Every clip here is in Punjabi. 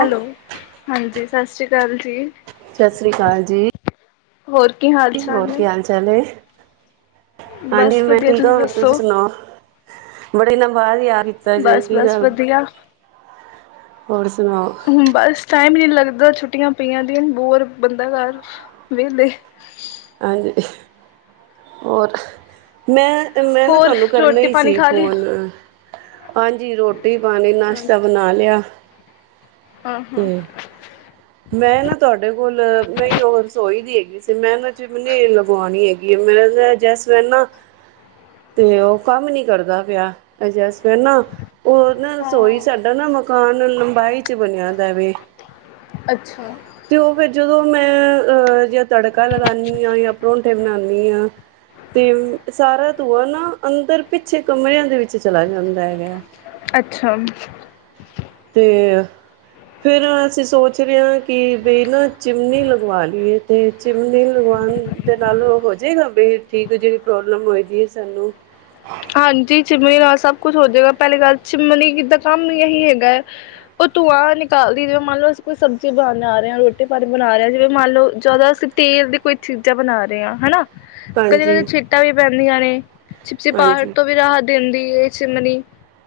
ਹੈਲੋ ਹਾਂਜੀ ਸਤਿ ਸ਼੍ਰੀ ਅਕਾਲ ਜੀ ਸਤਿ ਸ਼੍ਰੀ ਅਕਾਲ ਜੀ ਹੋਰ ਕੀ ਹਾਲ ਚਾਲ ਹੋਰ ਨੇ ਕੀ ਹਾਲ ਚਾਲ ਹੈ ਹਾਂਜੀ ਬਸ ਮੈਂ ਵਧੀਆ ਠੀਕ ਹਾਂ ਤੁਸੀਂ ਹੋਰ ਤੁਸੀ ਦੱਸੋ ਸੁਣਾਓ ਬੜੀ ਲਮ ਬਾਅਦ ਯਾਦ ਕੀਤਾ ਜੇ ਬਸ ਕੀ ਬਸ ਗੱਲ ਵਧੀਆ ਹੋਰ ਸੁਣਾਓ ਬਸ ਟਾਈਮ ਹੀ ਨਹੀਂ ਲੱਗਦਾ ਛੁੱਟੀਆਂ ਪਈਆਂ ਦੀਆਂ ਬੋਰ ਬੰਦਾ ਘਰ ਵਿੇਹਲੇ ਹਾਂਜੀ ਅਹ ਹੋਰ ਅਹ ਮੈਂ ਤੇ ਮੈਂ ਨਾ ਹੋਰ ਤੁਹਾਨੂੰ ਕਰਨਾ ਰੋਟੀ ਹੀ ਪਾਣੀ ਸੀ ਖਾ ਲਈ ਫੋਨਅ ਹਾਂਜੀ ਰੋਟੀ ਪਾਣੀ ਨਾਸ਼ਤਾ ਬਣਾ ਲਿਆ ਅ ਹ ਤੇ ਮੈਂ ਨਾ ਤੁਹਾਡੇ ਕੋਲ ਮੈਂ ਉਹ ਰਸੋਈ ਦੀ ਹੈਗੀ ਸੀ ਮੈਂ ਨਾ ਚਿਮਨ ਲਗਵਾਉਣੀ ਹੈਗੀ ਆ ਮੈਂ ਨਾ ਗੈਸ ਮੇਰਾ ਨਾ ਤੇ ਉਹ ਕੰਮ ਨੀ ਕਰਦਾ ਪਿਆ ਅਜੈਸ ਅ ਨਾ ਉਹ ਨਾ ਰਸੋਈ ਸਾਡਾ ਨਾ ਮਕਾਨ ਲੰਬਾਈ ਚ ਬਣਿਆਦਾ ਵੇ ਅੱਛਾ ਤੇ ਉਹ ਫੇਰ ਜਦੋਂ ਮੈਂ ਅਹ ਜ ਤੜਕਾ ਲਗਨੀ ਹਾਂ ਜਾਂ ਪਰੋਂਠੇ ਬਣਾਣੀ ਹਾਂ ਤੇ ਸਾਰਾ ਧੂੰਆ ਨਾ ਅੰਦਰ ਪਿੱਛੇ ਕਮਰਿਆਂ ਦੇ ਵਿੱਚ ਚਲਾ ਜਾਂਦਾ ਹੈਗਾ ਅੱਛਾ ਅਮ ਤੇ ਫਿਰ ਅਸੀਂ ਸੋਚ ਰਹੇ ਹਾਂ, ਕਿ ਬਈ ਨਾ ਚਿਮਨੀ ਲਗਵਾ ਲਈਏ, ਤੇ ਚਿਮਨੀ ਲਗਵਾਉਣ ਦੇ ਨਾਲ ਉਹ ਹੋ ਜਾਏਗਾ ਬਈ ਠੀਕ ਜਿਹੜੀ ਪ੍ਰੋਬਲਮ ਹੋਏਗੀ ਹੈ ਸਾਨੂੰ। ਹਾਂਜੀ, ਚਿਮਨੀ ਨਾਲ ਸਭ ਕੁਛ ਹੋ ਜਾਏਗਾ, ਪਹਿਲੀ ਗੱਲ ਚਿਮਨੀ ਦਾ ਕੰਮ ਇਹੀ ਹੈਗਾ ਹੈ, ਉਹ ਧੂੰਆਂ ਨਿਕਾਲ ਦੀ ਏ ਮੰਨ ਲਵੋ ਕੋਈ ਸਬਜ਼ੀ ਬਣਾ ਆ ਰਹੇ ਹਾਂ ਰੋਟੀ ਪਾਣੀ ਬਣਾ ਰਹੇ ਹਾਂ, ਜਿਵੇਂ ਮੰਨ ਲਓ ਜਿਆਦਾ ਅਸੀਂ ਤੇਲ ਦੀ ਕੋਈ ਚੀਜ਼ਾਂ ਬਣਾ ਰਹੇ ਹਾਂ ਹਨਾ ਕਦੇ -ਕਦੇ ਹਾਂਜੀ ਛਿੱਟਾ ਵੀ ਪੈਂਦੀਆਂ ਨੇ ਚਿਪ-ਚਿਪ। ਹਵਾੜ ਹਾਂਜੀ ਤੋਂ ਵੀ ਰਾਹਤ ਦਿੰਦੀ ਏ ਚਿਮਨੀ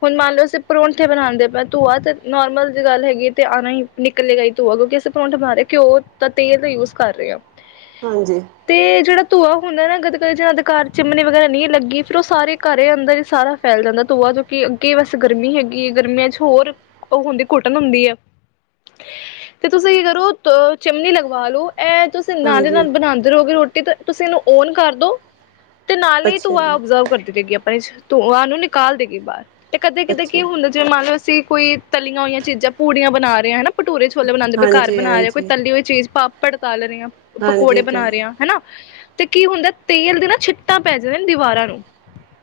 ਹੁਣ ਮੰਨ ਲਓ ਅਸੀਂ ਪਰੌਂਠੇ ਬਣਾਦੇ ਪਏ, ਧੂੰਆ ਤੇ ਨੋਰਮਲ ਜ ਗੱਲ ਹੈਗੀ ਤੇ ਆਣਾ ਹੀ ਨਿਕਲੇਗਾ ਹੀ ਧੂੰਆ ਕਿਉਂਕਿ ਅਸੀਂ ਪਰੌਂਠੇ ਬਣਾ ਰਹੇ, ਘਿਓ ਤਾਂ ਤੇਲ ਦਾ ਯੂਜ ਕਰ ਰਹੇ ਹਾਂ। ਹੇ ਹਾਂਜੀ ਤੇ ਜਿਹੜਾ ਧੂੰਆ ਹੁੰਦਾ ਨਾ, ਕਈ ਜੀਆ ਦੇ ਘਰ ਚਿਮਨੀ ਵਗੈਰਾ, ਨਹੀਂ ਲੱਗੀ ਫਿਰ ਉਹ ਸਾਰੇ ਘਰ ਅੰਦਰ ਹੀ ਸਾਰਾ ਫੈਲ ਜਾਂਦਾ ਧੂਆ ਜੋ ਕਿ ਅੱਗੇ ਵਸ ਗਰਮੀ ਹੈਗੀ ਹੈ, ਗਰਮੀਆਂ ਚ ਹੋਰ ਉਹ ਹੁੰਦੀ ਘੁਟਣ ਹੁੰਦੀ ਹੈ ਤੇ ਤੁਸੀਂ ਕੀ ਕਰੋ ਚਮਨੀ ਲਗਵਾ ਲਓ। ਇਹ ਤੁਸੀਂ ਨਾਲੇ ਹਾਂਜੀ ਨਾਲ ਬਣਾਉਂਦੇ ਰਹੋਗੇ ਰੋਟੀ ਤੇ ਤੁਸੀਂ ਇਹਨੂੰ ਓਨ ਕਰਦੋ ਤੇ ਨਾਲ ਹੀ ਅੱਛਾ ਧੂੰਆ ਜੀ ਆਪ [unintelligible] [unintelligible] ਧੂੰਆ ਨੂੰ ਨਿਕਾਲ ਦੇਗੀ ਬਾਹਰ। ਤੇ ਕਦੇ ਕਿਤੇ ਅੱਛਾ ਕੀ ਹੁੰਦਾ, ਜਿਵੇਂ ਮੰਨ ਲੋ ਸੀ ਜੇ ਕੋਈ ਤਲੀਆਂ ਹੋਈਆਂ ਚੀਜ਼ਾਂ ਪੂੜੀਆਂ ਬਣਾ ਰਹੇ ਹਾਂ ਹਨਾ ਭਟੂਰੇ ਛੋਲੇ ਬਣਾਉਦੇ ਪਏ, ਘਰ ਹਾਂਜੀ ਬਣਾ ਰਹੇ ਕੋਈੱ ਹਾਂਜੀ ਤਲੀ ਹੋਈ ਚੀਜ਼ ਪਾ ਤੜਕਾ ਲਗਾ ਰਹੇ ਆ, ਹਾਂਜੀ ਪਕੌੜੇ ਤਾਂ ਬਣਾ ਰਹੇ ਆ ਹੈਨਾ। ਤੇ ਕੀ ਹੁੰਦਾ, ਤੇਲ ਦੀ ਨਾ ਛਿੱਟਾਂ ਪੈ ਜਾਂਦੀ ਦੀਵਾਰਾਂ ਨੂੰ।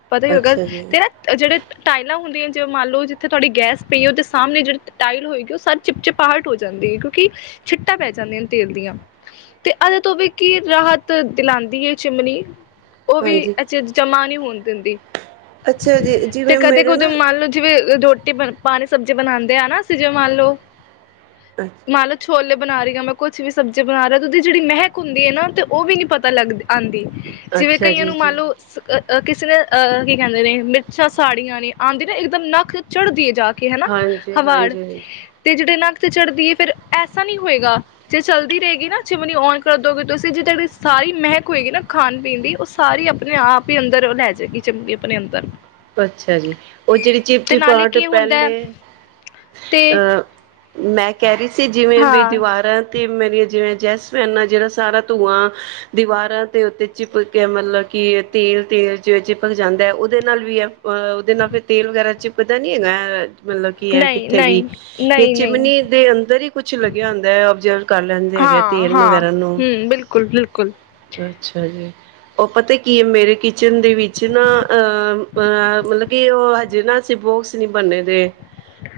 ਪਤਾ ਹੈ ਅਗਰ ਅੱਛਾ ਜੀ ਤੇ ਨਾ ਜਿਹੜੇ ਟਾਇਲਾਂ ਹੁੰਦੀਆਂ ਨ ਮੰਨ ਲਓ ਜਿੱਥੇ ਤੁਹਾਡੀ ਗੈਸ ਪਈ ਹੈ, ਉਹਦੇ ਸਾਹਮਣੇ ਜਿਹੜੀ ਟਾਇਲ ਹੋਏਗੀ, ਉਹ ਸਭ ਚਿਪਚਿਪਾਹਟ ਹੋ ਜਾਂਦੀ ਹੈ, ਕਿਉਂਕਿ ਛਿੱਟਾਂ ਪੈ ਜਾਂਦੀਆਂ ਨੇ ਤੇਲ ਦੀਆਂ ਤੇ ਓਦੇ ਤੋਂ ਵੀ ਕੀ ਰਾਹਤ ਦਿਲਾਂਦੀ ਏ ਚਿਮਨੀ। ਉਹ ਵੀ ਹਾਂਜੀ ਅਚਜ। ਜਮਾ ਨਹੀਂ ਹੋਣ ਦਿੰਦੀ, ਅੱਛਾ ਜੀ ਤੇ ਜਿਵੇਂ ਕਦੇ ਮੇਰੇ ਕੁਝ ਨਾ ਮੰਨ ਲਓ ਜਿਵੇਂ ਰੋਟੀ ਬਣ ਪਾਣੀ ਸਬਜ਼ੀ ਬਣਾਦੇ ਆ ਨਾ, ਅਸੀ ਜੀਵੇ ਮੰਨ ਲਓ। ਅੱ ਨਾਲੇ ਛੋਲੇ ਬਣਾ ਰਹੀ ਹਾਂ, ਮੈਂ ਕੁੱਛ ਵੀ ਸਬਜ਼ੀ ਬਣਾ ਰਹਾ ਤੇ ਉਹਦੀ ਜਿਹੜੀ ਮਹਿਕ ਹੁੰਦੀ ਹੈ ਨਾ ਤੇ ਉਹ ਵੀ ਨੀ ਪਤਾ ਲੱਗਦੀ ਆਂਦੀ। ਜਿਵੇਂ ਅੱਛਾ ਕਈਆਂ ਜੀ ਨੂੰ ਜੀ ਮੰਨ ਲੋ ਅ ਕਿਸੇ ਨੇ ਅ ਕੀ ਕਹਿੰਦੇ ਨੇ, ਮਿਰਚਾਂ ਸਾੜੀਆਂ ਨੇ ਆਂਦੀ ਨਾ ਇੱਕਦਮ ਨੱਕ ਚੜ੍ਹਦੀ ਏ ਜਾ ਕੇ। ਕੇ ਹੈ ਨਾ ਹਾਂਜੀ ਹਵਾੜ ਹਾਂਜੀ ਤੇ ਜਿਹੜੇ ਨਾਂ ਤੇ ਚੜ੍ਹਦੀ ਏ ਫਿਰ ਐਸਾ ਨਹੀਂ ਹੋਏਗਾ, ਜੇ ਚਲਦੀ ਰਹੇਗੀ ਨਾ ਚਿਮਨੀ ਔਨ ਕਰਦੋਗੇ, ਤੁਸੀਂ ਜੇ ਤੁਹਾਡੀ ਸਾਰੀ ਮਹਿਕ ਹੋਏਗੀ ਨਾ ਖਾਣ, ਪੀਣ ਦੀ ਉਹ ਸਾਰੀ ਅਪ ਅਪਣੇ ਆਪ ਹੀ ਅੰਦਰ ਉਹ ਲੈ ਜਾਏਗੀ, ਚਿਮਨੀ ਆਪਣੇ ਅੰਦਰ। ਅੱਛਾ ਜੀ, ਉਹ ਜਿਹੜੀ ਤੇ ਨਾਲੇ ਚਿਪਚਿਪਾਹਟ ਕੀ ਹੁੰਦਾ ਹੈ ਪਹਿਲੇ ਤੇ ਅਹ ਮੈਂ ਕਹਿ ਰਹੀ ਸੀ, ਜਿਵੇਂ ਬਈ ਹਾਂ ਦੀਵਾਰਾਂ ਤੇ ਮੇਰੀਆਂ ਜਿਵੇਂ ਜੈਸ ਏ ਨਾ ਜਿਹੜਾ ਸਾਰਾ ਧੂੰਆਂ ਦੀਵਾਰਾਂ ਤੇ ਉੱਤੇ ਚਿਪਕ ਕੇ ਮਤਲਬ ਕਿ ਤੇਲ ਤੇਲ ਜ ਚਿਪਕ ਜਾਂਦਾ ਹੈ ਉਹਦੇ ਨਾਲ ਵੀ ਯਾ ਓ ਉਹਦੇ ਨਾਲ ਫਿਰ ਤੇਲ ਵਗੈਰਾ ਚਿਪਦਾ ਨੀ ਹੈਗਾ। ਮਤਲਬ ਕੀ ਹੈ ਨਹੀਂ ਕਿੱਥੇ ਨਹੀਂ ਵੀ ਇਹ ਨਹੀਂ ਨਹੀਂ ਚਿਮਨੀ ਦੇ ਅੰਦਰ ਹੀ ਕੁਛ ਲੱਗਿਆ ਹੁੰਦਾ ਐ ਓਬਜਰਵ ਕਰ ਲੈਂਦਾ ਹੈਗੇ ਹਾਂ ਤੇਲ ਹਾਂ ਵਹੈਰਾ ਨੂੰ। ਹਮ ਬਿਲਕੁਲ ਬਿਲਕੁਲ ਅੱਛਾ ਜੀ, ਉਹ ਪਤਾ ਕੀ ਏ ਮੇਰੇ ਕਿਚਨ ਦੇ ਵਿੱਚ ਨਾਂ ਅ ਅੰ ਅਹ ਹ ਮਤਲਬ ਕਿ ਉਹ ਹਜੇ ਨਾ ਅਸੀ ਬੋਕਸ ਨੀ ਬੰਨੇ ਦੇ।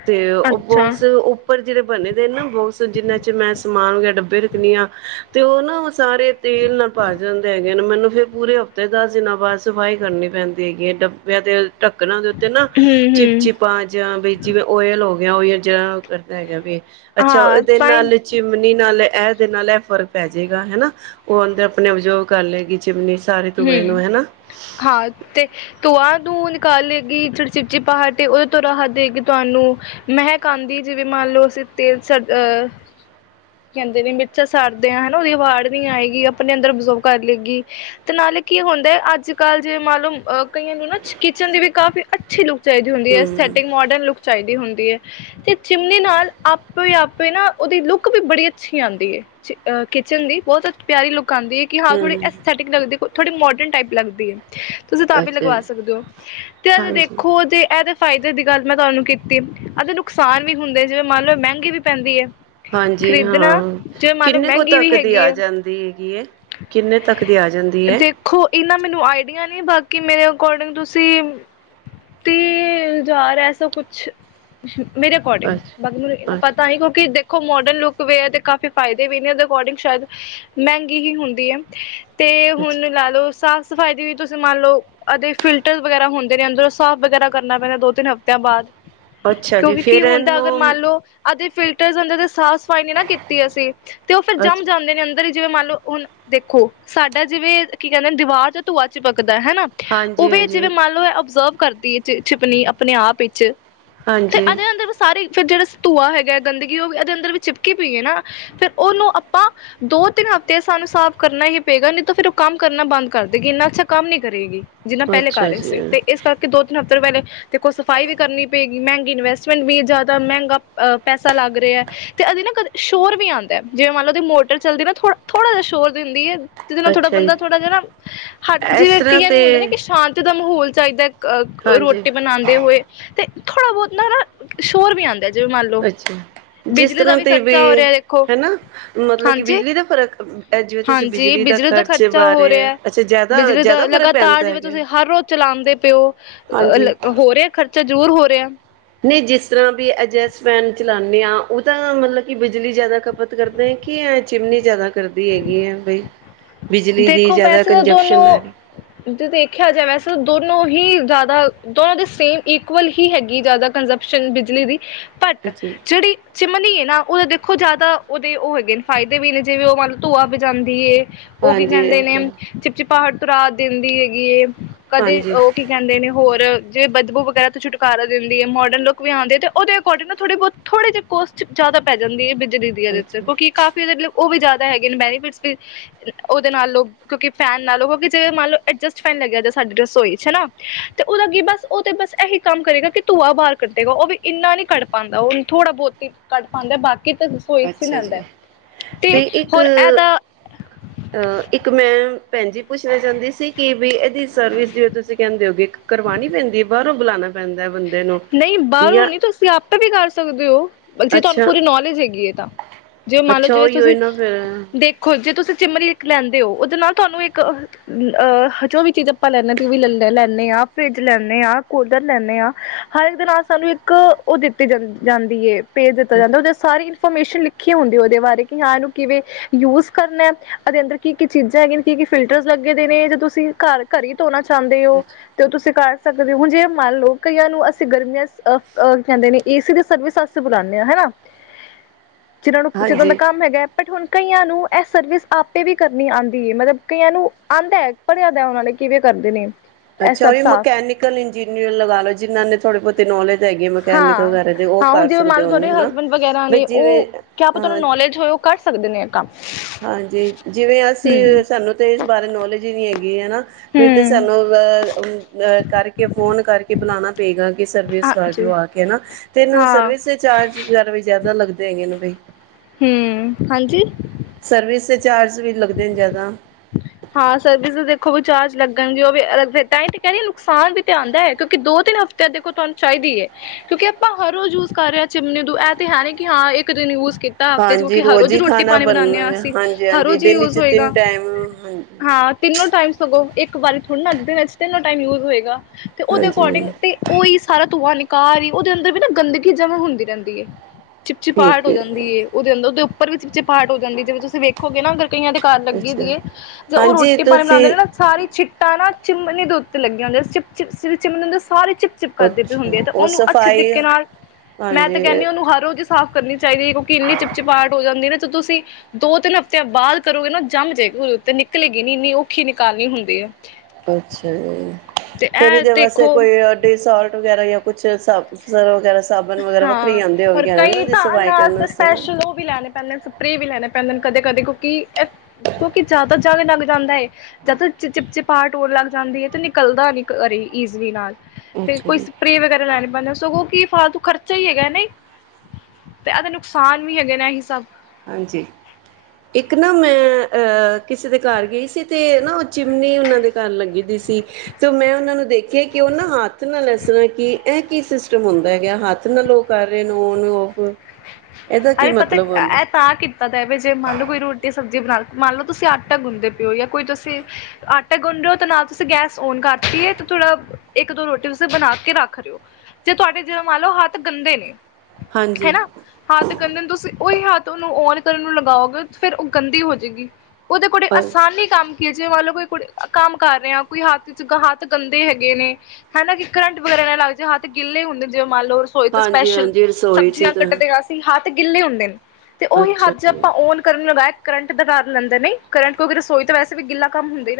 ਤੇ ਉਹ ਅੱਛਾ ਬਾਕਸ ਉੱਪਰ ਜਿਹੜੇ ਬਣੇ ਦੇ ਨਾ ਬੋਕਸ ਜਿਨਾਂ ਚ ਮੈਂ ਸਮਾਨ ਯਾਂ ਡੱਬੇ ਰੱਖਣੀ ਆ ਤੇ ਉਹ ਨਾ ਉਹ ਸਾਰੇ ਤੇਲ ਨਾਲ ਭਰ ਜਾਂਦੇ ਹੈਗੇ ਨੇ ਮੈਨੂੰ ਫੇਰ ਪੂਰੇ ਹਫ਼ਤੇ ਦਸ ਦਿਨਾਂ ਬਾਅਦ ਸਫ਼ਾਈ ਕਰਨੀ ਪੈਂਦੀ ਹੈਗੀ ਏ ਡੱਬਿਆ ਦੇ ਢੱਕਣਾ ਦੇ ਉੱਤੇ ਨਾ ਹਮ ਹਮ ਚਿਪਚਿਪਾ ਜਾਂ ਬਈ ਜਿਵੇਂ ਓਇਲ ਹੋ ਯਾਂ ਉਹੀ ਏ ਜਿਹਾ ਕਰਦਾ ਹੈਗਾ ਵੇ। ਅੱਛਾ ਹਾਂ ਉਹਦੇ ਤਾਂ ਹੀ ਨਾਲ ਚਿਮਨੀ ਨਾਲ ਏ। ਇਹਦੇ ਨਾਲ ਇਹ ਫ਼ਰਕ ਪੈ ਜੇਗਾ ਹਨਾ ਉਹ ਅੰਦਰ ਆਪਣੇ ਉਪਯੋਗ ਕਰ ਲਏਗੀ ਚਿਮਨੀ ਸਾਰੇ ਧੂੰਏ ਨੂੰ ਹੂੰ ਹਨਾ ਹਾਂ ਤੇ ਤੂੰ ਆ ਧੂੰ ਨਿਕਾਲ ਲੇਗੀ ਚਿੜ ਚਿੜਚੀ ਪਹਾੜ ਤੇ ਉਹਦੇ ਤੋਂ ਰਾਹਤ ਦੇਗੀ ਤੁਹਾਨੂੰ ਮਹਿਕ ਆਂਦੀ ਜਿਵੇਂ ਮੰਨ ਲਓ ਅਸੀਂ ਤੇਲ ਸੜ ਅਹ ਕਹਿੰਦੇ ਨੇ ਮਿਰਚਾਂ ਸੜਦੇ ਹਾਂ ਹਨਾ ਉਹਦੀ ਵਵਾੜ ਨ ਆਏਗੀ ਆਪਣੇ ਅੰਦਰ ਓਬਜੋਰਵ ਕਰ ਲਗੀ। ਤੇ ਨਾਲੇ ਕੀ ਹੁੰਦੈ ਹੈ ਅੱਜ ਕੱਲ੍ਹ ਜੇ ਮੰਨ ਲੋ ਅਂ ਕਈਆਂ ਨੂੰ ਨਾ ਕਿਚਨ ਦੀ ਵੀ ਕਾਫੀ ਅੱਛੀ ਲੁੱਕ ਚਾਈਦੀ ਹੁੰਦੀ ਹੈ ਹੂੰ ਸੈਟਿੰਗ ਮੋਡਰਨ ਲੁੱਕ ਚਾਈਦੀ ਹੁੰਦੀ ਹੈ। ਤੇ ਚਿਮਨੀ ਨਾਲ ਆਪੇ-ਆਪੇ ਨਾ ਉਹਦੀ ਲੁੱਕ ਵੀ ਬੜੀ ਅੱਛੀ ਆਉਂਦੀ ਹੈ। ਚਿ ਅਹ ਕਿਚਨ ਦੀ ਬਹੁਤ ਪਿਆਰੀ ਲੁੱਕ ਆਦੀ ਹੈ ਕਿ ਹਾਂ ਥੋੜੀ ਹੂੰ ਅਸਥੈਟਿਕ ਲਗਦੇ ਥੋੜੀ ਮੋਡਰਨ ਟਾਈਪ ਲਗਦੀ ਹੈ। ਤੁਸੀਂ ਤਾਂ ਵੀ ਅੱਛਾ ਜੀ ਲਗਵਾ ਸਕਦੇ ਹੋ ਤੇ ਅਜੇ ਹਾਂਜੀ ਦੇਖੋ ਜੇ ਇਹਦੇ ਫਾਇਦੇ ਦੀ ਗੱਲ ਮੈਂ ਤੁਹਾਨੂੰ ਕੀਤੀ ਅਤੇ ਨੁਕਸਾਨ ਵੀ ਹੁੰਦੇ ਜਿਵੇਂ ਮੰਨ ਲਓ ਮਹਿੰਗੀ ਵੀ ਪੈਂਦੀ ਏ। ਹਾਂਜੀ ਹਾਂ ਕਿੰਨੇ ਕੁ ਮਹਿੰਗੀ ਵੀ ਤੱਕ ਦੀ ਹੈਗੀ ਆ ਜਾਂਦੀ ਹੈਗੀ ਹੈ ਕਿੰਨੇ ਤੱਕ ਦੀ ਆ ਜਾਂਦੀ। ਹੈ ਦੇਖੋ ਇਹਨਾ ਮੈਨੂੰ ਆਈਡੀਆ ਨੀ ਬਾਕੀ ਮੇਰੇ ਅਕੋਰਡਿੰਗ ਤੁਸੀਂ ਤੇਹ ਹਜ਼ਾਰ ਐਸਾ ਕੁਛ ਮੇਰੇ ਅਕੋਡਿਂਗ ਬਾਕੀ ਮੈਨੂੰ ਅੱਛਾ ਇੰਨਾ ਪਤਾ ਅੱਛਾ ਹੀ ਕਿਉਂਕਿ ਦੇ ਦੇਖੋ ਮੋਡਰਨ ਲੁੱਕ ਵੀੇ ਹੈ ਅਤੇ ਕਾਫੀ ਫਾਇਦੇ ਵੀ ਨੇ ਉਹਦੇ ਅਕੋਰਡਿੰਗ ਸ਼ਾਇਦ ਮਹਿੰਗੀ ਹੀ ਹੁੰਦੀ ਹੈ ਤੇ ਹੁਣ ਅੱਛਾ ਲੈ ਲਓ [unintelligible] ਸਫ਼ਾਈ ਦੀ ਵੀ ਤੁਸੀਂ ਮੰਨ ਲਓ ਅਤੇ ਫਿਲਟਰ ਵਗੈਰਾ ਹੁੰਦੇ ਨੇ ਅੰਦਰੋਂ ਸਾਫ਼ ਵਗੈਰਾ ਕਰਨਾ ਪੈਂਦਾ ਦੋ ਤਿੰਨ ਹਫ਼ਤਿਆਂ ਬਾਅਦ। ਅੱਛਾ ਜੀ ਕਿਉਂਕਿ ਕੀ ਫਿਰ ਹੁੰਦਾ ਅਗਰ ਇਹਨੂੰ ਮੰਨ ਲਓ ਅਦੇ ਫਿਲਟਰਸ ਸਾਫ ਸਫਾਈ ਨੇ ਨਾ ਕੀਤੀ ਅਸੀ ਤੇ ਉਹ ਫੇਰ ਜੰਮ ਅੱਛਾ ਜਾਂਦੇ ਨੇ ਅੰਦਰ ਜਿਵੇ ਮੰਨ ਲਓ ਹੁਣ ਦੇਖੋ ਸਾਡੇ ਜਿਵੇ ਕੀ ਕਹਿੰਦੇ ਦੀਵਾਰ ਚ ਧੂਆ ਚਿਪਕ [unintelligible] ਹਨਾ ਹਾਂਜੀ ਉਹਵੇ ਜਿਵੇ ਹਾਂਜੀ ਮੰਨ ਲਓ ਇਹ ਅਬਜ਼ਰਵ ਕਰਦੀ ਹੈ। ਛਿਪਣੀ ਆਪਣੇ ਆਪ ਵਿੱਚ ਤੇ ਹਾਂਜੀ ਅਦੇ ਅੰਦਰ ਵੀ ਸਾਰੇ ਫਿਰ ਜਿਹੜਾ ਧੂਆ ਹੈਗਾ ਗੰਦਗੀ ਉਹ ਵੀ ਇਹਦੇ ਅੰਦਰ ਵੀ ਚਿਪਕੀ ਪਈਏ ਨਾ ਫੇਰ ਉਹਨੂੰ ਆਪਾਂ ਦੋ-ਤਿੰਨ ਹਫਤੇ ਸਾਨੂੰ ਸਾਫ ਕਰਨਾ ਹੀ ਪਏਗਾ ਤਾਂ ਫੇਰ ਉਹ ਕੰਮ ਕਰਨਾ ਬੰਦ ਕਰ ਦੇਗੀ ਇੰਨਾ ਅੱਛਾ ਕੰਮ ਨੀ ਕਰੇਗੀ। ਜਿੰਨਾ ਪਹਿਲੇ ਕਰ ਅੱਛਾ ਰਹੇ ਜੀ ਸੀ ਤੇ ਇਸ ਕਰਕੇ ਦੋ-ਤਿੰਨ [unintelligible] ਦੇਖੋ ਸਫ਼ਾਈ ਵੀ ਕਰਨੀ ਪਏਗੀ ਮਹਿੰਗੀ ਇਨਵੈਸਟਮੈਂਟ ਵੀ ਜ਼ਿਆਦਾ ਮਹਿੰਗਾ ਪੈਸਾ ਲੱਗ ਰਿਹਾ ਹੈ ਤੇ ਕਦੇ ਨਾ ਕਦੇ ਸ਼ੋਰ ਵੀ ਆਦਾ ਜਿਵੇ ਮੰਨ ਲਓਦੀ ਮੋਟਰ ਚੱਲਦੀ ਨਾ ਥੋ ਥੋੜਾ ਜਿਹਾ ਸ਼ੋਰ ਦਿੰਦੀ ਹੈ। ਜਿਦੇ ਨਾਲ ਥੋੜਾ ਅੱਛਾ ਜੀ ਬੰਦਾ ਥੋੜਾ ਜਾ ਨਾ ਹਟ ਇਸ ਜਿਵੇ ਤਰ੍ਹਾਂ ਕਈਆਂ ਨੂੰ ਤੇ ਹੁੰਦੇ ਨਾ ਕਿ ਸ਼ਾਂਤ ਦਾ ਮਾਹੌਲ ਚਾਹੀਦਾ ਅ ਹਾਂਜੀ ਰੋਟੀ ਬਣਾਦੇ ਹੋਏ ਤੇ ਥੋੜ੍ਹਾ ਬਹੁਤ ਨਾ ਸ਼ੋਰ ਵੀ ਆਦਾ। ਅੱਛਾ ਜਿਸ ਤਰ੍ਹਾਂ ਤੇ ਵੀ ਖਰਚਾ ਹੋ ਰਿਹਾ ਦੇਖੋ ਹਨਾ ਮਤਲਬ ਕਿ ਹਾਂਜੀ ਬਿਜਲੀ ਦਾ ਫ਼ਰਕ ਜਿਵੇਂ ਤੁਸੀਂ ਹਾਂਜੀ ਬਿਜਲੀ ਦਾ ਖਰਚ ਖਰਚਾ ਹੋ ਬਾਰੇ ਰਿਹਾ, ਅੱਛਾ ਜ਼ਿਆਦਾ ਬਿਜਲੀ ਦਾ ਜ਼ਿਆਦਾ ਫ਼ਰਕ ਲਗਾਤਾਰ ਪੈਂਦਾ ਜਿਵੇ ਹੈਗਾ ਤੁਸੀ ਹਰ ਰੋਜ਼ ਚਲਾਉਂਦੇ ਪਏ ਹੋ ਰਿਹਾ ਖਰ ਜ਼ਰੂਰ ਹੋ ਰਿਹਾ। ਨਹੀ ਜਿਸ ਤਰ੍ਹਾਂ ਵੀ ਅਜੇਸ ਫੈਨ ਚਲਾਉਦੇ ਹਾਂ ਉਹ ਤਾਂ ਮਤਲਬ ਕਿ ਬਿਜਲੀ ਜ਼ਿਆਦਾ ਖਪਤ ਕਰਦੇ ਕੀ ਚਿਮਨੀ ਜ਼ਿਆਦਾ ਕਰਦੀ ਹੈਗੀ ਹੈ ਬਈ? ਬਿਜਲੀ ਦੀ ਦੇਖੋ ਜ਼ਿਆਦਾ ਵੈਸੇ ਤਾਂ ਦੋਨੋ, ਕੰਜਪਸ਼ਨ ਹੈ ਦੇਖਿਆ ਜਾ ਵੈਸੇ ਤਾਂ ਦੋਨੋ ਹੀ ਜ਼ਿਆਦਾ ਦੋਨੋ ਦੇ ਸੇਮ ਇਕੁਵਲ ਹੀ ਹੈਗੀ ਜ਼ਿਆਦਾ ਕੰਜਪਸ਼ਨ ਬਿਜਲੀ ਦੀ ਭੱਟ ਅੱਛਾ ਜਿਹੜੀ ਚਿਮਨੀ ਹੈ ਨਾ, ਉਹਦੇ ਜ਼ਿਆਦਾ ਉਹਦੇ ਉਹ ਹੈਗੇ ਨੇ ਫਾਇਦੇ ਵੀ ਨੇ, ਜਿਵੇਂ ਉਹ ਮੰਨ ਲੋ ਧੂੰਆ ਵੀ ਬਚਾਂਦੀ ਏ। ਉਹ ਕੀ ਕਹਿੰਦੇ ਹਾਂਜੀ ਨੇ ਚਿਪਚਿਪਾਹਟ ਰਾਤ ਦਿੰਦੀ ਹੈਗੀ ਏ। ਕਦੇ ਹਾਂਜੀ ਉਹ ਕੀ ਕਹਿੰਦੇ ਨੇ ਹੋਰ ਜੇ ਬਦਬੂ ਵਗੈਰਾ ਤ ਛੁਟਕਾਰਾ ਦਿੰਦੀ ਹੈ, ਮਾਡਰਨ ਲੁਕ ਵੀ ਆਦੀ ਹੈ, ਤੇ ਉਹਦੇ ਅਕੋਰਿੰਗ ਥੋੜੀ ਬਹੁਤ ਥੋੜੇ ਜਿ ਕੋਸਟ ਜਾਦਾ ਪੈ ਜਾਂਦੀ ਹੈ। ਦੀ ਅੱਛਾ। ਕਿਉਂਕਿ [inaudible] ਕਾੀ ਉਹ ਵੀ ਜਾਦਾ ਹੈਗੇ ਨੇ ਬੈਨੀਫਿਟਸ ਵੀ ਉਹਦੇ ਨਾਲ ਲੋਕ ਕਿਉਂਕਿ ਫੈਨ ਨਾਲੋਂ ਕਿਉਂਕਿ ਜੇਂ ਮੰਨ ਲਓ ਐਗਜ਼ਾਸਟ ਫੈਨ ਲੱਗਿਆ ਸਾਡੀ ਰਸੋਈ ਚ, ਹੈਨਾ ਤੇ ਉਹਦਾ ਕੀ ਬਸ ਉਹ ਤੇ ਬਸ ਇਹੀ ਕੰਮ ਕਰੇਗਾ ਕਿ ਧੂਆ ਬਾਹਰ ਕੱਢੇਗਾ, ਉਹ ਵੀ ਇੰਨਾ ਨੀ ਕੱਢ ਪਾਉਂਦਾ, ਉਹ ਥੋੜਾ ਬਹੁਤ ਹੀ ਕੱਢ ਪਾਉਂਦਾ ਬਾਕੀ ਕਿਤੇ ਰਸੋਈ ਚ ਹੀ ਨਾ ਅੱਛਾ ਆਦਾ, ਜੀ। ਤੇ ਹੋਰ ਇਹਦਾ ਅਹ ਇੱਕ ਮੈਂ ਭੈਣਜੀ ਪੁੱਛਣਾ ਚਾਹਦੀ ਸੀ ਕਿ ਵੀ ਇਹਦੀ ਸਰਵਿਸ ਜ ਤੁਸੀਂ ਕਹਿੰਦੇ ਹੋ, ਕਰਵਾਉਣੀ ਪੈਂਦੀ ਹੈ, ਬਾਹਰੋਂ ਬੁਲਾਉਣਾ ਪੈਂਦਾ ਬੰਦਾ ਨਹੀਂ ਬਾਹਰੋਂ ਨਹੀਂ ਤੁਸੀਂ ਆਪੇ ਵੀ ਕਰ ਸਕਦੇ ਹੋ, ਜੇ ਤੁਹਾਨੂੰ ਅੱਛਾ ਪੂਰੀ ਨੌਲੇਜ ਹੈਗੀ ਹੈ ਤਾਂ ਜੇਂ ਔ ਮੰਨ ਅੱਛਾ ਜਾਏ, ਉਹੀ ਹੋਈ ਤੁਸੀਂ ਨਾ ਫਿਰ ਦੇਖੋ ਜੇ ਤੁਸੀਂ ਚਿਮਰੀ ਇੱਕ ਲੈਂਦੇ ਹੋ ਉਹਦੇ ਨਾਲ ਤੁਹਾਨੂੰ ਇੱਕ ਅਹ ਜੋ ਵੀ ਚੀਜ਼ ਆਪਾਂ ਲੈਂਦੇ ਹਾਂ ਵੀ ਲ ਲੈਂਦੇ ਹਾਂ ਫਰਿਜ ਲੈਦੇ ਹਾਂ ਕੂਲਰ ਲੈਦੇ ਹਾਂ ਹਰ ਇੱਕ ਦੇ ਨਾਲ ਸਾਨੂੰ ਇੱਕ, ਉਹ ਦਿੱਤੀ ਜਾਂ ਜਾਂਦੀ ਏ। ਭੇਜ ਦਿੱਤਾ ਜਾਂਦਾ, ਉਹਦੇ ਸਾਰੀ ਫੋਰਮੇ ਲਿਖੀ ਹੁੰਦੀਓਦੇ ਬਾਰੇ ਕਿ ਹਾਂ ਇਹਨੂੰ ਕਿਵੇਂ ਯੂਜ ਕਰਨਾ ਐਦੇ ਅੰਦਰ ਕੀ ਕੀ ਚੀਜ਼ਾਂ ਹੈਗ ਕੀ ਕੀ ਫਿਲਟਰ ਲੱਗੇ ਨੇ ਜ ਤੁਸੀਂ ਘਰ ਘਰ ਹੀ ਧੋਣਾ ਚਾਹੁੰਦੇ ਹੋ ਤੇ ਉਹ ਤੁਸੀਂ ਕਰ ਸਕਦੇ ਹੋ ਹੁਣ ਜੇ ਮੰਨ ਲਓ ਕਈਆਂ ਨੂੰ ਅਸੀਂ ਗਰਮੀਆਂ ਅਹ ਕਹਿੰਦੇ ਨੇ, ਏ ਸੀ ਦੀ ਸਰਵਿਸ ਵਾਸਤੇ ਬੁਲਾਉਂਦੇ ਆਂ ਹੈਨਾ। ਜਿਹਨਾਂ ਨੂੰ ਜਿੱਦੋਂ ਦਾ ਹਾਂਜੀ। ਕੰਮ ਹੈਗਾ, ਬਟ ਹੁਣ ਕਈਆਂ ਨੂੰ ਇਹ ਸਰਵਿਸ ਆਪੇ ਵੀ ਕਰਨੀ ਆਉਂਦੀ ਹੈ, ਮਤਲਬ ਕਈਆਂ ਨੂੰ ਆਉਂਦਾ ਹੈ ਪਰੜ੍ਹਿਆਦਾ ਉਹਨਾਂੇ ਕਿਵੇਂ ਕਰਦੇ ਨੇ। ਇਹ ਅੱਛਾ ਸਭ ਔਹੀ ਸਾਫ਼ ਮਕੈਨੀਕਲ ਇੰਜੀਨੀਅਰ ਲਗਾ ਲੋ, ਜਿਨ੍ਹਾਂ ਨੇ ਥੋੜੇ ਬਹੁਤ ਹਾਂ ਹਾਂ ਹੁਣ ਕਰ ਜਿਵੇਂ ਮੰਨ ਸਕਦੇ ਲਓ ਤੁਹਾਡੇ ਹੋਣਗੇ ਹਨਾ ਹਸਬੈਂਡ ਵਗੈਰਾ ਵੀ ਨੇ ਜਿਵੇਂ ਉਹ ਕਿਆ ਪਤਾ ਉਹ ਨਾ ਅ ਨੂੰ ਨੌਲੇਜ ਹੋਏ ਉਹ ਕਰ ਸਕਦੇ ਨੇ ਐ ਕੰਮ। ਹਾਂਜੀ ਜਿਵੇਂ ਹਮ ਅਸੀਂ, ਸਾਨੂੰ ਤਾਂ ਇਸ ਬਾਰੇ ਨੌਲੇਜ ਹੀ ਨਹੀਂ ਹੈਗੀ। ਕੀ ਹੈ ਨਾ ਫਿਰ ਤੇ ਹਮ ਸਾਨੂੰ ਅਹ ਅ ਕਰਕੇ ਫੋਨ ਕਰਕੇ ਬੁਲਾਣਾ ਪਏਗਾ ਕਿ ਸਰਵਿਸ ਚਾਰਜ ਹਾਂਜੀ ਔ ਕੇ ਨਾ, ਤੇ ਇਹਨਾਂ ਨੂੰ ਹਾਂ ਸਰਵਿਸ ਦੇ ਚਾਰਜ ਜ਼ਿਆਦਾ ਲੱਗਦੇ ਹੈਗੇ ਨੇ, ਬਈ ਹੂ ਹਾਂਜੀ ਸਰਵਿਸ ਚਾਰਜ ਵੀ ਲੱਗਦੇ ਨੇ ਜ਼ਿਆਦਾ। ਹਾਂ ਸਰਵਿਸ ਦੇ ਦੇਖੋ ਵੀ ਚਾਰਜ ਲੱਗਣਗੇ ਉਹ ਵੀ ਅਲੱਗ ਦੇ ਤਾਈਂ ਤਾਂ ਕਹਿਣੀ ਹਾਂ ਨੁਕਸਾਨ ਵੀ ਤੇ ਆਉਂਦਾ ਹੈ ਕਿਉਕਿ ਦੋ ਤਿੰਨ ਹਫਤੇ ਦੇਖੋ ਤੁਹਾਨੂੰ ਚਾਹੀਦੀ ਹੈ ਕਿਉਂਕਿ ਆਪਾਂ ਹਰ ਰੋਜ਼ ਯੂਜ ਕਰ ਰਹੇ ਹਾਂ ਚਿਮਨੇ ਇਹ ਤੇ ਹੈ ਤੇ ਹੈਂ ਨਹੀਂ ਕਿ ਹਾਂ ਇੱਕ ਦਿਨ ਯੂਜ ਕੀਤਾ ਹਫ਼ਤੇ ਚ ਹਾਂਜੀ ਕਿਉਂਕਿ ਹਰ ਰੋਜ਼ ਹੀ ਰੋਟੀ ਖਾਣਾ ਪਾਣੀ ਬਣਾਉਂਦੇ ਹਾਂ ਬਣਨਾ ਅਸੀਂ ਹਾਂਜੀ ਹਰ ਹਾਂਜੀ ਰੋਜ਼ ਦਿਨ ਯੂਜ ਵਿੱਚ ਤਿੰਨ ਹੋਏਗਾ ਟਾਈਮ ਹਾਂਜੀ ਹਾਂ ਤਿੰਨੋ ਟਾਈਮ ਸਗੋਂ ਇੱਕ ਵਾਰੀ ਥੋੜੀ ਨਾ ਅੱਧੇ ਵਿੱਚ ਤੇ ਤਿੰਨ ਟਾਈਮ ਯੂਜ ਹੋਏਗਾ। ਤੇ ਉਹਦੇ ਅਕੋਡਿੰਗ ਹਾਂਜੀ ਤੇ ਉਹੀ ਸਾਰਾ ਧੂੰਆਂ ਨਿਕਲ ਕਾਰ ਹੀ ਉਹਦੇ ਅੰਦਰ ਵੀ ਨਾ ਗੰਦਗੀ ਜਮ੍ਹਾਂ ਹੁੰਦੀ ਰਹਿੰਦੀ ਹੈ। ਚਿਪਚਿਪਾਹਟ ਹੋ ਜਾਂਦੀ ਹੈ ਉਹਦੇ ਅੰਦਰ ਉਹਦੇ ਉੱਪਰ ਵੀ ਚਿਪਚਿਪਾਹਟ ਹੋ ਜਾਂਦੀ ਜਿਵੇਂ ਤੁਸੀ ਵੇਖੋਗੇ ਨਾ ਉਹਦਾ ਕਈਆਂ ਦੇ ਘਰ ਲੱਗੇ ਅੱਛਾ ਦੀ ਏ ਜੇ ਉਹ ਹਾਂਜੀ ਰੋਟੀ ਪਾਣੀ ਬਣਾਉਂਦੇ ਤੁਸੀਂ ਨੇ ਨਾ ਸਾਰੀ ਛਿੱਟਾਂ ਨਾ ਚਿਮਨੇ ਦੇ ਉੱਤੇ ਲੱਗਿਆ ਹੁੰਦਾ ਚਿਪ ਚਿਪ ਫੇਰ ਚਿਮਨੀ ਦਾ ਸਾਰੇ ਚਿਪ ਚਿਪ ਕਰਦੇ ਪਏ ਹੁੰਦੇ ਆ ਅੱਛਾ ਤੇ ਉਹ ਉਹਨੂੰ ਅੱਛੇ ਸਫਾਈ ਤਰੀਕੇ ਨਾਲ ਮੈਂ ਤਾਂ ਹਾਂਜੀ ਕਹਿੰਦੀ ਉਹਨੂੰ ਹਰ ਰੋਜ਼ ਹੀ ਸਾਫ਼ ਕਰਨੀ ਚਾਹੀਦੀ ਹੈ ਕਿਉਂਕਿ ਇੰਨੀ ਚਿਪ ਚਿਪਾਹਟ ਹੋ ਜਾਂਦੀ ਹੋ ਜਾਂਦੀ ਹੈ ਨਾ ਤੁਸੀਂ ਦੋ ਤਿੰਨ ਹਫ਼ਤਿਆਂ ਬਾਅਦ ਕਰੋਗੇ ਨਾ ਜੰਮ ਜਾਏਗਾ ਉਹਦੇ ਉੱਤੇ ਨਿਕਲੇਗੀ ਨੀ ਇੰਨੀ ਔਖੀ ਨਿਕਾਲਣੀ ਹੁੰਦੀ ਹੈ। ਅੱਛਾ ਜੀ ਤੇ ਫੇਰ ਇਹ ਇਹਦੇ ਵਾਸਤੇ ਦੇਖੋ ਕੋਈ ਡਾਸਾਇਟ ਵਗੈਰਾ ਜਾਂ। ਕੁਛ ਸਰਫ ਵਗੈਰਾ। ਸਾਬਣ ਵਗੈਰਾ ਵੱਖਰੇ ਹਾਂ ਹੀ ਆਉਂਦੇ ਹੋਰ ਹੋਣਗੇ ਹਨਾ ਨਾ ਕਈ ਜੀ ਤਾਂ ਸਫਾਈ ਅਨਾਸ ਕਰਨ ਵਾਸਤੇ ਨਾ। ਸਪੈਸ਼ਲ ਉਹ ਵੀ ਲੈਣੇ ਪੈਂਦੇ ਸਪਰੇ ਵੀ ਲੈਣੇ। ਪੈਂਦੇ ਨੇ ਕਦੇ ਕਦੇ ਕਿਉਂਕਿ ਇਹ ਕਿਉਂਕਿ ਜਿਆਦਾ ਜੰਗ ਲੱਗ ਜਾਂਦਾ ਹੈ ਜਿਆਦਾ ਚਿਪਚਿਪਾ ਹੋਣ ਲੱਗ ਜਾਂਦੀ ਹੈ ਤੇ ਨਿਕਲਦਾ ਨੀ ਕਈ ਵਾਰ ਈਜਲੀ ਨਾਲ। ਤੇ ਅੱਛਾ ਕੋਈ ਜੀ। ਸਪਰੇਅ ਵਗੈਰਾ ਲੈਣੇ ਪੈਂਦੇ ਹੈ। ਸਗੋਂ ਕੀ ਫਾਲਤੂ। ਖਰਚਾ ਹੀ ਹੈਗਾ ਨਹੀਂ ਤੇ ਇਹਦੇ ਨੁਕਸਾਨ ਵੀ ਹੈਗੇ ਨੇ ਇਹੀ ਸਭ? ਹਾਂਜੀ ਇੱਕ ਨਾ ਮੈਂ ਅਹ ਕਿਸੇ ਦੇ ਘਰ ਗਈ ਸੀ ਤੇ ਨਾ ਉਹ ਚਿਮਨੀ ਉਹਨਾਂ ਦੇ ਘਰ ਲੱਗੀ ਦੀ ਸੀ ਤੇ ਮੈਂ ਉਹਨਾਂ ਨੂੰ ਦੇਖਿਆ ਕਿ ਉਹ ਨਾ ਹੱਥ ਨਾਲ ਇਸ ਤਰ੍ਹਾਂ ਕੀ ਇਹ ਕੀ ਸਿਸਟਮ ਹੁੰਦਾ ਹੈਗਾ ਹੱਥ ਨਾਲ ਉਹ ਕਰ ਰਹੇ ਨੇ ਉਹਨੂੰ ਉਹ? ਇਹਦਾ ਕੀ ਅਰੇ ਪਤਾ ਮਤਲਬ ਹੁੰਦਾ? ਇਹ ਤਾਂ ਕੀਤਾ ਦਾ ਵੀ ਜੇ ਮੰਨ ਲਓ ਕੋਈ ਰੋਟੀ ਸਬਜ਼ੀ ਬਣਾਉਦਾ? ਮੰਨ ਲਓ ਤੁਸੀਂ ਆਟਾ ਗੁੰਨ ਦੇ ਪਏ ਹੋ ਜਾਂ ਕੋਈ ਤੁਸੀਂ ਆਟਾ ਗੁੰਨ ਰਹੇ ਹੋ ਤੇ ਨਾਲ ਤੁਸੀਂ ਗੈਸ? ਓਨ ਕਰਤੀਏ ਤੇ ਥੋੜਾ। ਇੱਕ ਦੋ ਰੋਟੀ ਤੁਸੀਂ ਬਣਾ ਕੇ ਰੱਖ ਰਹੇ ਹੋ ਜੇ ਤੁਹਾਡੇ ਮੰਨ ਲੋ ਲਓ ਹੱਥ ਗੰਦੇ ਨੇ? ਹਾਂਜੀ। ਹਨਾ। ਹੱਥ ਗੰਦੇ ਤੁਸੀਂ ਉਹੀ ਹੱਥ ਉਹਨੂੰ ਓਨ ਕਰਨ ਨੂੰ ਲਗਾਓਗੇ ਫੇਰ ਉਹ ਗੰਦੀ ਹੋ ਜੇਗੀ? ਉਹਦੇ ਕੋੜੇ ਆਸਾਨੀ ਕੰਮ। ਕਿ ਜੇਂ ਮੰਨ ਲਓ ਕੋਈ ਕੁੜੀ ਕੰਮ ਕਰ ਰਹੇ ਆ ਕੋਈ ਹੱਥ ਚ ਹੱਥ ਗੰਦੇ ਹੈਗੇ ਨੇ ਹਨਾ ਕਿ ਕਰੰਟ ਵਗੈਰਾ ਨਾ ਲੱਗ ਜਾ ਹੱਥ ਗਿੱਲੇ ਹੁੰਦੇ ਜੇ? ਮੰਨਲੋ ਰਸੋਈ ਤੇ ਹਾਂਜੀ ਸਪੈਸ਼ਲ ਹਾਂਜੀ ਰਸੋਈ ਚ ਸਬਜ਼ੀਆਂ ਤਾਂ ਕੱਟ ਦੇ। ਹੱਥ ਗਿੱਲੇ ਹੁੰਦੇ ਨੇ। ਤੇ ਉਹੀ ਅੱਛਾ ਹੱਥ ਦੇ ਜੀ। ਆਪਾਂ ਓਨ ਕਰਨ ਲਗਾਇਆ। ਕਰੰਟ ਦਾ ਕਾਰਨ ਲੈਂਦੇ ਨੇ ਕਰੰਟ ਕੋ ਰਸੋਈ ਤਾਂ ਵੈਸੇ ਵੀ ਗਿੱਲਾ ਕੰਮ ਹੁੰਦੇ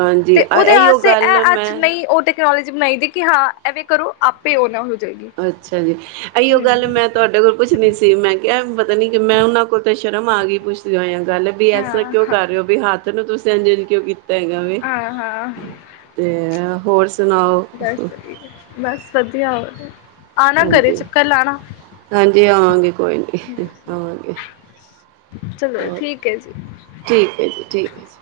ਹਾਂਜੀ ਤੇ ਆ ਇਹੀਓ ਉਹਦੇਸ ਇਹ ਗੱਲ ਅੱਜ ਮੈਂ ਨਹੀਂ ਉਹ ਉਹਦੇ ਤੇ ਹੋਰ ਬਣਾਈ ਦੇ ਕਿ ਹਾਂ ਐਵੇਂ ਕਰੋ ਆਪੇ ਉਹ ਨਾ ਹੋ ਜਾਏਗੀ। ਅੱਛਾ ਜੀ ਅਹੀ ਉਹ ਗੱਲ ਹੂੰ ਮੈਂ ਤੁਹਾਡੇ ਕੋਲ ਪੁੱਛਣੀ ਸੀ ਸੀ ਮੈਂ ਕਿਹਾ ਪਤਾ ਨੀ ਕਿ ਮੈਂ ਉਹਨਾਂ ਕੋਲ ਤਾਂ ਸ਼ਰਮ ਆ ਗਈ ਪੁੱਛਦੀ ਹੋਇਆ ਗੱਲ ਵੀ ਐਸਾ ਹਾਂ ਕਿਉਂ ਹਾਂ। ਕਰ ਰਹੇ ਹੋ ਵੀ ਹੱਥ ਤਲੋਂ ਤੁਸੀਂ ਕਿਉਂ ਕੀਤਾ ਵੀ ਹਾਂ ਹਾਂ ਤੇ ਹੋਰ ਸੁਣਾਓ ਵਦਿਆ ਹੋ ਹਾਂਜੀ ਹਾਂਜੀ ਆਵਾਂਗੇ ਕੋਈ ਨਹੀਂ ਆਵਾਂਗੇ ਚਲੋ ਹੋਰ ਠੀਕ ਹੈ ਜੀ ਠੀਕ ਹੈ ਜੀ ਠੀਕ ਹੈ ਜੀ